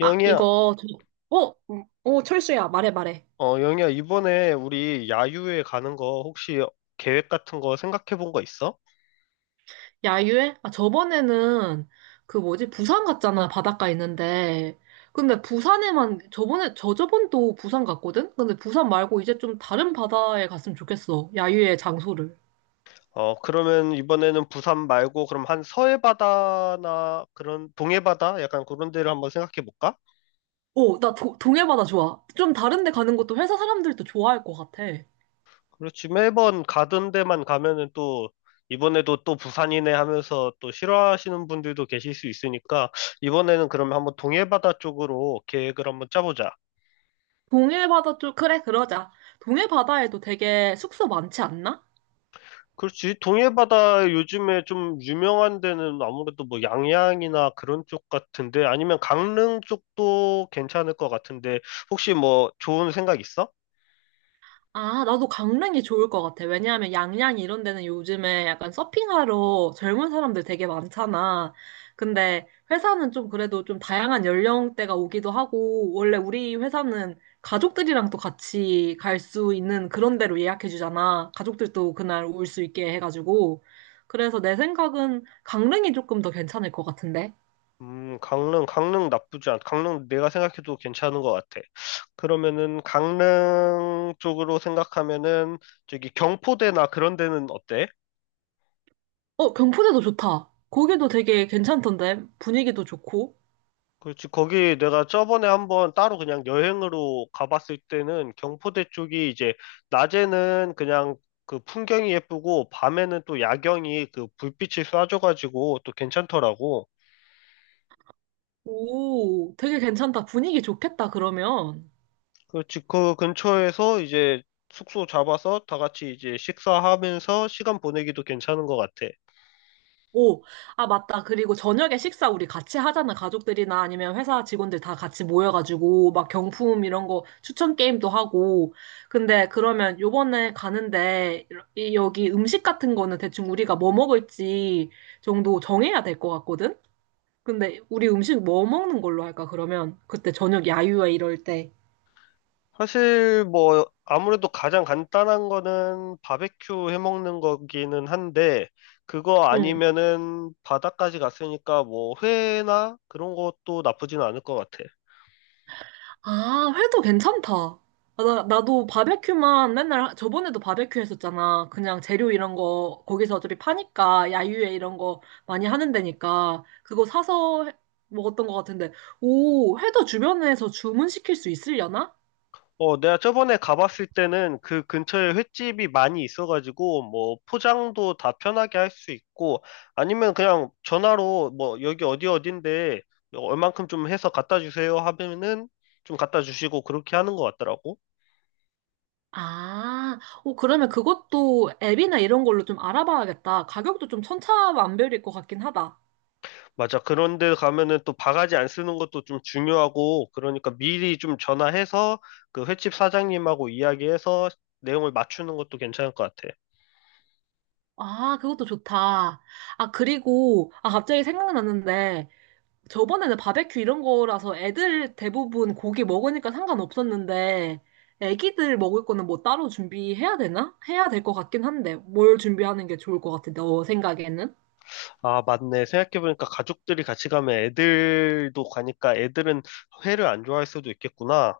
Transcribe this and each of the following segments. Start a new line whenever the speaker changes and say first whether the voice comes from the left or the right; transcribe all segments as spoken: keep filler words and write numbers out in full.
right: 아,
left: 영희야,
right: 이거, 저, 어? 음, 어, 철수야, 말해, 말해.
left: 어, 영희야, 이번에 우리 야유회 가는 거 혹시 계획 같은 거 생각해 본 거 있어?
right: 야유회? 아, 저번에는 그 뭐지, 부산 갔잖아, 바닷가 있는데. 근데 부산에만, 저번에, 저저번도 부산 갔거든? 근데 부산 말고 이제 좀 다른 바다에 갔으면 좋겠어, 야유회 장소를.
left: 어, 그러면 이번에는 부산 말고 그럼 한 서해 바다나 그런 동해 바다 약간 그런 데를 한번 생각해 볼까?
right: 어, 나 도, 동해바다 좋아. 좀 다른 데 가는 것도 회사 사람들도 좋아할 것 같아.
left: 그렇지, 매번 가던 데만 가면은 또 이번에도 또 부산이네 하면서 또 싫어하시는 분들도 계실 수 있으니까 이번에는 그러면 한번 동해 바다 쪽으로 계획을 한번 짜보자.
right: 동해바다 쪽, 그래, 그러자. 동해바다에도 되게 숙소 많지 않나?
left: 그렇지. 동해바다 요즘에 좀 유명한 데는 아무래도 뭐 양양이나 그런 쪽 같은데 아니면 강릉 쪽도 괜찮을 것 같은데 혹시 뭐 좋은 생각 있어?
right: 아, 나도 강릉이 좋을 것 같아. 왜냐하면 양양 이런 데는 요즘에 약간 서핑하러 젊은 사람들 되게 많잖아. 근데 회사는 좀 그래도 좀 다양한 연령대가 오기도 하고, 원래 우리 회사는 가족들이랑 또 같이 갈 수 있는 그런 데로 예약해 주잖아. 가족들도 그날 올 수 있게 해가지고. 그래서 내 생각은 강릉이 조금 더 괜찮을 것 같은데.
left: 음, 강릉, 강릉 나쁘지 않, 강릉 내가 생각해도 괜찮은 것 같아. 그러면은 강릉 쪽으로 생각하면은 저기 경포대나 그런 데는 어때?
right: 어, 경포대도 좋다. 거기도 되게 괜찮던데. 분위기도 좋고.
left: 그렇지. 거기 내가 저번에 한번 따로 그냥 여행으로 가봤을 때는 경포대 쪽이 이제 낮에는 그냥 그 풍경이 예쁘고 밤에는 또 야경이 그 불빛이 쏴줘가지고 또 괜찮더라고.
right: 오, 되게 괜찮다. 분위기 좋겠다, 그러면.
left: 그렇지. 그 근처에서 이제 숙소 잡아서 다 같이 이제 식사하면서 시간 보내기도 괜찮은 것 같아.
right: 오, 아, 맞다. 그리고 저녁에 식사 우리 같이 하잖아. 가족들이나 아니면 회사 직원들 다 같이 모여가지고, 막 경품 이런 거 추천 게임도 하고. 근데 그러면 요번에 가는데, 이- 여기 음식 같은 거는 대충 우리가 뭐 먹을지 정도 정해야 될 것 같거든? 근데 우리 음식 뭐 먹는 걸로 할까, 그러면? 그때 저녁 야유회 이럴 때.
left: 사실 뭐 아무래도 가장 간단한 거는 바베큐 해 먹는 거기는 한데 그거
right: 응.
left: 아니면은 바다까지 갔으니까 뭐 회나 그런 것도 나쁘진 않을 것 같아.
right: 아, 회도 괜찮다. 아, 나, 나도 바베큐만 맨날 하- 저번에도 바베큐 했었잖아. 그냥 재료 이런 거 거기서 어차피 파니까 야유회 이런 거 많이 하는 데니까 그거 사서 해- 먹었던 것 같은데. 오, 회도 주변에서 주문시킬 수 있으려나?
left: 어, 내가 저번에 가봤을 때는 그 근처에 횟집이 많이 있어가지고 뭐 포장도 다 편하게 할 수 있고 아니면 그냥 전화로 뭐 여기 어디 어딘데 얼만큼 좀 해서 갖다 주세요 하면은 좀 갖다 주시고 그렇게 하는 것 같더라고.
right: 아, 오, 그러면 그것도 앱이나 이런 걸로 좀 알아봐야겠다. 가격도 좀 천차만별일 것 같긴 하다.
left: 맞아. 그런데 가면은 또 바가지 안 쓰는 것도 좀 중요하고, 그러니까 미리 좀 전화해서 그 횟집 사장님하고 이야기해서 내용을 맞추는 것도 괜찮을 것 같아.
right: 아, 그것도 좋다. 아, 그리고, 아, 갑자기 생각났는데, 저번에는 바베큐 이런 거라서 애들 대부분 고기 먹으니까 상관없었는데, 애기들 먹을 거는 뭐 따로 준비해야 되나? 해야 될 것 같긴 한데, 뭘 준비하는 게 좋을 것 같아, 너 생각에는?
left: 아, 맞네. 생각해보니까 가족들이 같이 가면 애들도 가니까 애들은 회를 안 좋아할 수도 있겠구나.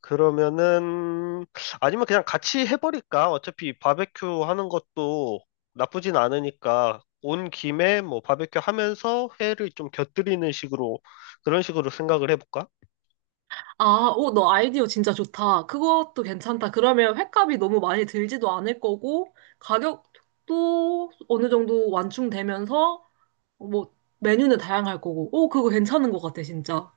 left: 그러면은, 아니면 그냥 같이 해버릴까? 어차피 바베큐 하는 것도 나쁘진 않으니까. 온 김에 뭐 바베큐 하면서 회를 좀 곁들이는 식으로, 그런 식으로 생각을 해볼까?
right: 아, 오, 너 아이디어 진짜 좋다. 그것도 괜찮다. 그러면 횟값이 너무 많이 들지도 않을 거고, 가격도 어느 정도 완충되면서, 뭐, 메뉴는 다양할 거고, 오, 그거 괜찮은 것 같아, 진짜.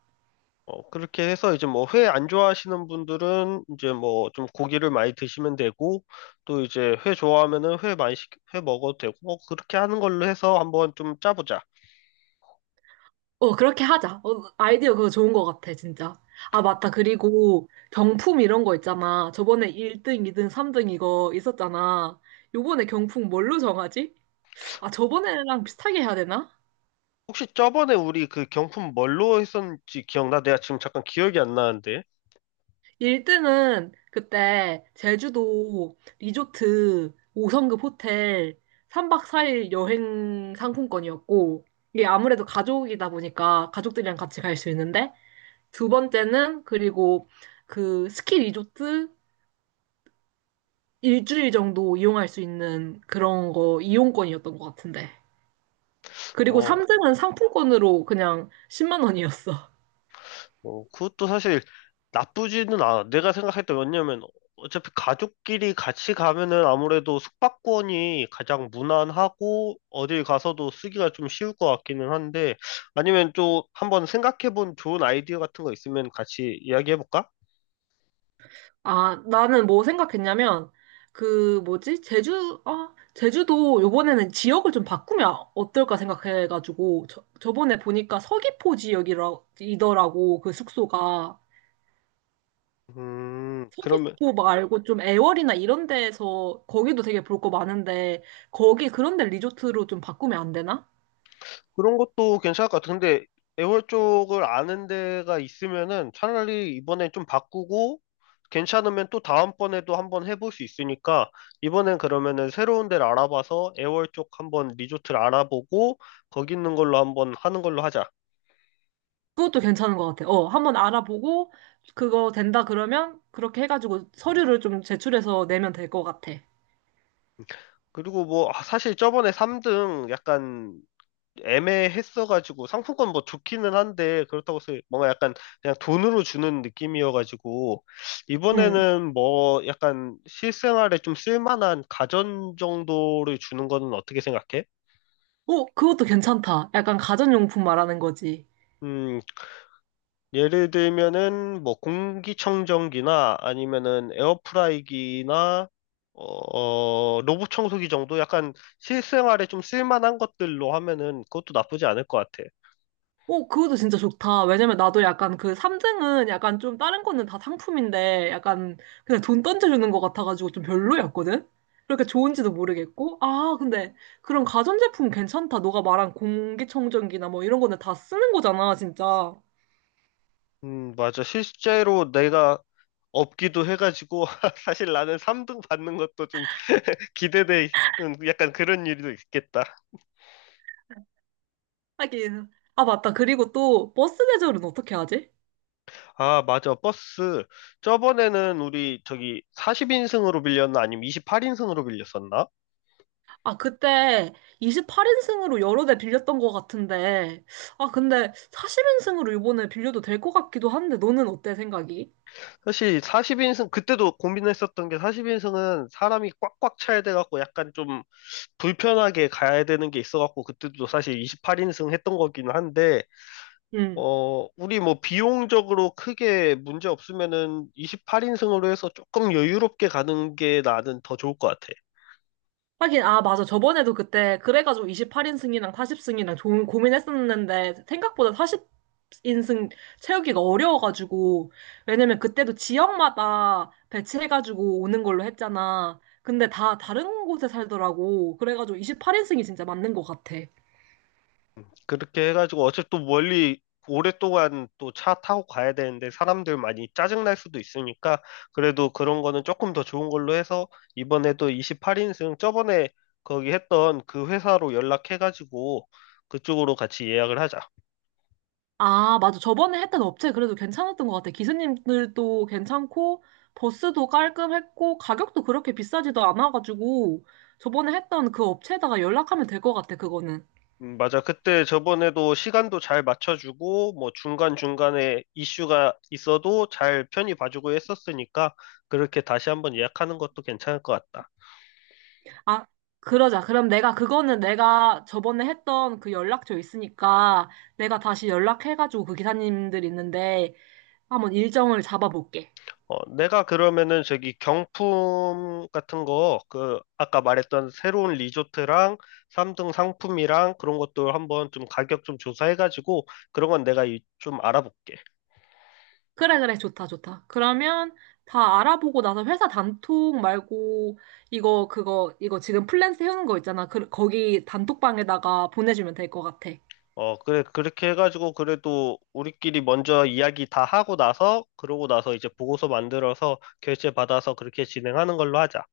left: 어, 그렇게 해서 이제 뭐 회 안 좋아하시는 분들은 이제 뭐 좀 고기를 많이 드시면 되고 또 이제 회 좋아하면은 회 많이 시, 회 먹어도 되고 뭐 그렇게 하는 걸로 해서 한번 좀 짜보자.
right: 어, 그렇게 하자. 어, 아이디어 그거 좋은 것 같아, 진짜. 아, 맞다. 그리고 경품 이런 거 있잖아. 저번에 일 등, 이 등, 삼 등 이거 있었잖아. 요번에 경품 뭘로 정하지? 아, 저번에랑 비슷하게 해야 되나?
left: 혹시 저번에 우리 그 경품 뭘로 했었는지 기억나? 내가 지금 잠깐 기억이 안 나는데.
right: 일 등은 그때 제주도 리조트 오 성급 호텔 삼 박 사 일 여행 상품권이었고, 이게 아무래도 가족이다 보니까 가족들이랑 같이 갈 수 있는데, 두 번째는 그리고 그 스키 리조트 일주일 정도 이용할 수 있는 그런 거 이용권이었던 것 같은데. 그리고
left: 어,
right: 삼 등은 상품권으로 그냥 십만 원이었어.
left: 어, 그것도 사실 나쁘지는 않아. 내가 생각했던 게 왜냐면 어차피 가족끼리 같이 가면은 아무래도 숙박권이 가장 무난하고 어딜 가서도 쓰기가 좀 쉬울 것 같기는 한데 아니면 또 한번 생각해본 좋은 아이디어 같은 거 있으면 같이 이야기해볼까?
right: 아, 나는 뭐 생각했냐면, 그 뭐지? 제주, 아, 제주도 요번에는 지역을 좀 바꾸면 어떨까 생각해가지고, 저, 저번에 보니까 서귀포 지역이더라고, 그 숙소가.
left: 음, 그러면
right: 서귀포 말고 좀 애월이나 이런 데에서 거기도 되게 볼 거 많은데, 거기 그런 데 리조트로 좀 바꾸면 안 되나?
left: 그런 것도 괜찮을 것 같아. 근데 애월 쪽을 아는 데가 있으면은 차라리 이번엔 좀 바꾸고 괜찮으면 또 다음번에도 한번 해볼 수 있으니까 이번엔 그러면은 새로운 데를 알아봐서 애월 쪽 한번 리조트를 알아보고 거기 있는 걸로 한번 하는 걸로 하자.
right: 그것도 괜찮은 것 같아. 어, 한번 알아보고 그거 된다 그러면 그렇게 해가지고 서류를 좀 제출해서 내면 될 것 같아.
left: 그리고 뭐 아, 사실 저번에 삼 등 약간 애매했어가지고 상품권 뭐 좋기는 한데 그렇다고 해서 뭔가 약간 그냥 돈으로 주는 느낌이어가지고
right: 응.
left: 이번에는 뭐 약간 실생활에 좀 쓸만한 가전 정도를 주는 거는 어떻게 생각해?
right: 어, 그것도 괜찮다. 약간 가전용품 말하는 거지.
left: 음, 예를 들면은 뭐 공기청정기나 아니면은 에어프라이기나 어, 어, 로봇 청소기 정도 약간 실생활에 좀 쓸만한 것들로 하면은 그것도 나쁘지 않을 것 같아.
right: 어, 그것도 진짜 좋다. 왜냐면 나도 약간 그 삼 등은 약간 좀 다른 거는 다 상품인데 약간 그냥 돈 던져주는 것 같아가지고 좀 별로였거든? 그렇게 좋은지도 모르겠고. 아, 근데 그런 가전제품 괜찮다. 너가 말한 공기청정기나 뭐 이런 거는 다 쓰는 거잖아, 진짜.
left: 음, 맞아. 실제로 내가 없기도 해가지고 사실 나는 삼 등 받는 것도 좀 기대돼 있는 약간 그런 일도 있겠다.
right: 하긴. 아, 맞다. 그리고 또 버스 대절은 어떻게 하지?
left: 아, 맞아. 버스. 저번에는 우리 저기 사십 인승으로 빌렸나 아니면 이십팔 인승으로 빌렸었나?
right: 아, 그때 이십팔 인승으로 여러 대 빌렸던 것 같은데. 아, 근데 사십 인승으로 이번에 빌려도 될 것 같기도 한데, 너는 어때 생각이?
left: 사실 사십 인승 그때도 고민했었던 게 사십 인승은 사람이 꽉꽉 차야 돼 갖고 약간 좀 불편하게 가야 되는 게 있어 갖고 그때도 사실 이십팔 인승 했던 거긴 한데
right: 응.
left: 어, 우리 뭐 비용적으로 크게 문제 없으면은 이십팔 인승으로 해서 조금 여유롭게 가는 게 나는 더 좋을 것 같아.
right: 하긴, 아, 맞아. 저번에도 그때, 그래가지고 이십팔 인승이랑 사십 인승이랑 좀 고민했었는데, 생각보다 사십 인승 채우기가 어려워가지고, 왜냐면 그때도 지역마다 배치해가지고 오는 걸로 했잖아. 근데 다 다른 곳에 살더라고. 그래가지고 이십팔 인승이 진짜 맞는 것 같아.
left: 그렇게 해가지고 어차피 또 멀리 오랫동안 또 차 타고 가야 되는데 사람들 많이 짜증날 수도 있으니까 그래도 그런 거는 조금 더 좋은 걸로 해서 이번에도 이십팔 인승 저번에 거기 했던 그 회사로 연락해가지고 그쪽으로 같이 예약을 하자.
right: 아, 맞아. 저번에 했던 업체 그래도 괜찮았던 것 같아. 기사님들도 괜찮고, 버스도 깔끔했고, 가격도 그렇게 비싸지도 않아가지고, 저번에 했던 그 업체에다가 연락하면 될 것 같아, 그거는.
left: 음, 맞아. 그때 저번에도 시간도 잘 맞춰주고, 뭐 중간중간에 이슈가 있어도 잘 편히 봐주고 했었으니까, 그렇게 다시 한번 예약하는 것도 괜찮을 것 같다.
right: 아, 그러자. 그럼 내가 그거는 내가 저번에 했던 그 연락처 있으니까 내가 다시 연락해가지고 그 기사님들 있는데 한번 일정을 잡아볼게.
left: 어, 내가 그러면은 저기 경품 같은 거, 그, 아까 말했던 새로운 리조트랑 삼 등 상품이랑 그런 것도 한번 좀 가격 좀 조사해가지고, 그런 건 내가 이- 좀 알아볼게.
right: 그래, 그래. 좋다, 좋다. 그러면 다 알아보고 나서 회사 단톡 말고 이거, 그거, 이거 지금 플랜 세우는 거 있잖아. 그, 거기 단톡방에다가 보내주면 될 것 같아.
left: 어, 그래, 그렇게 해가지고, 그래도 우리끼리 먼저 이야기 다 하고 나서, 그러고 나서 이제 보고서 만들어서 결제 받아서 그렇게 진행하는 걸로 하자.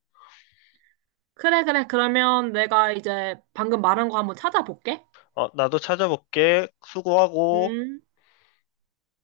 right: 그래, 그래. 그러면 내가 이제 방금 말한 거 한번 찾아볼게.
left: 어, 나도 찾아볼게. 수고하고.
right: 음.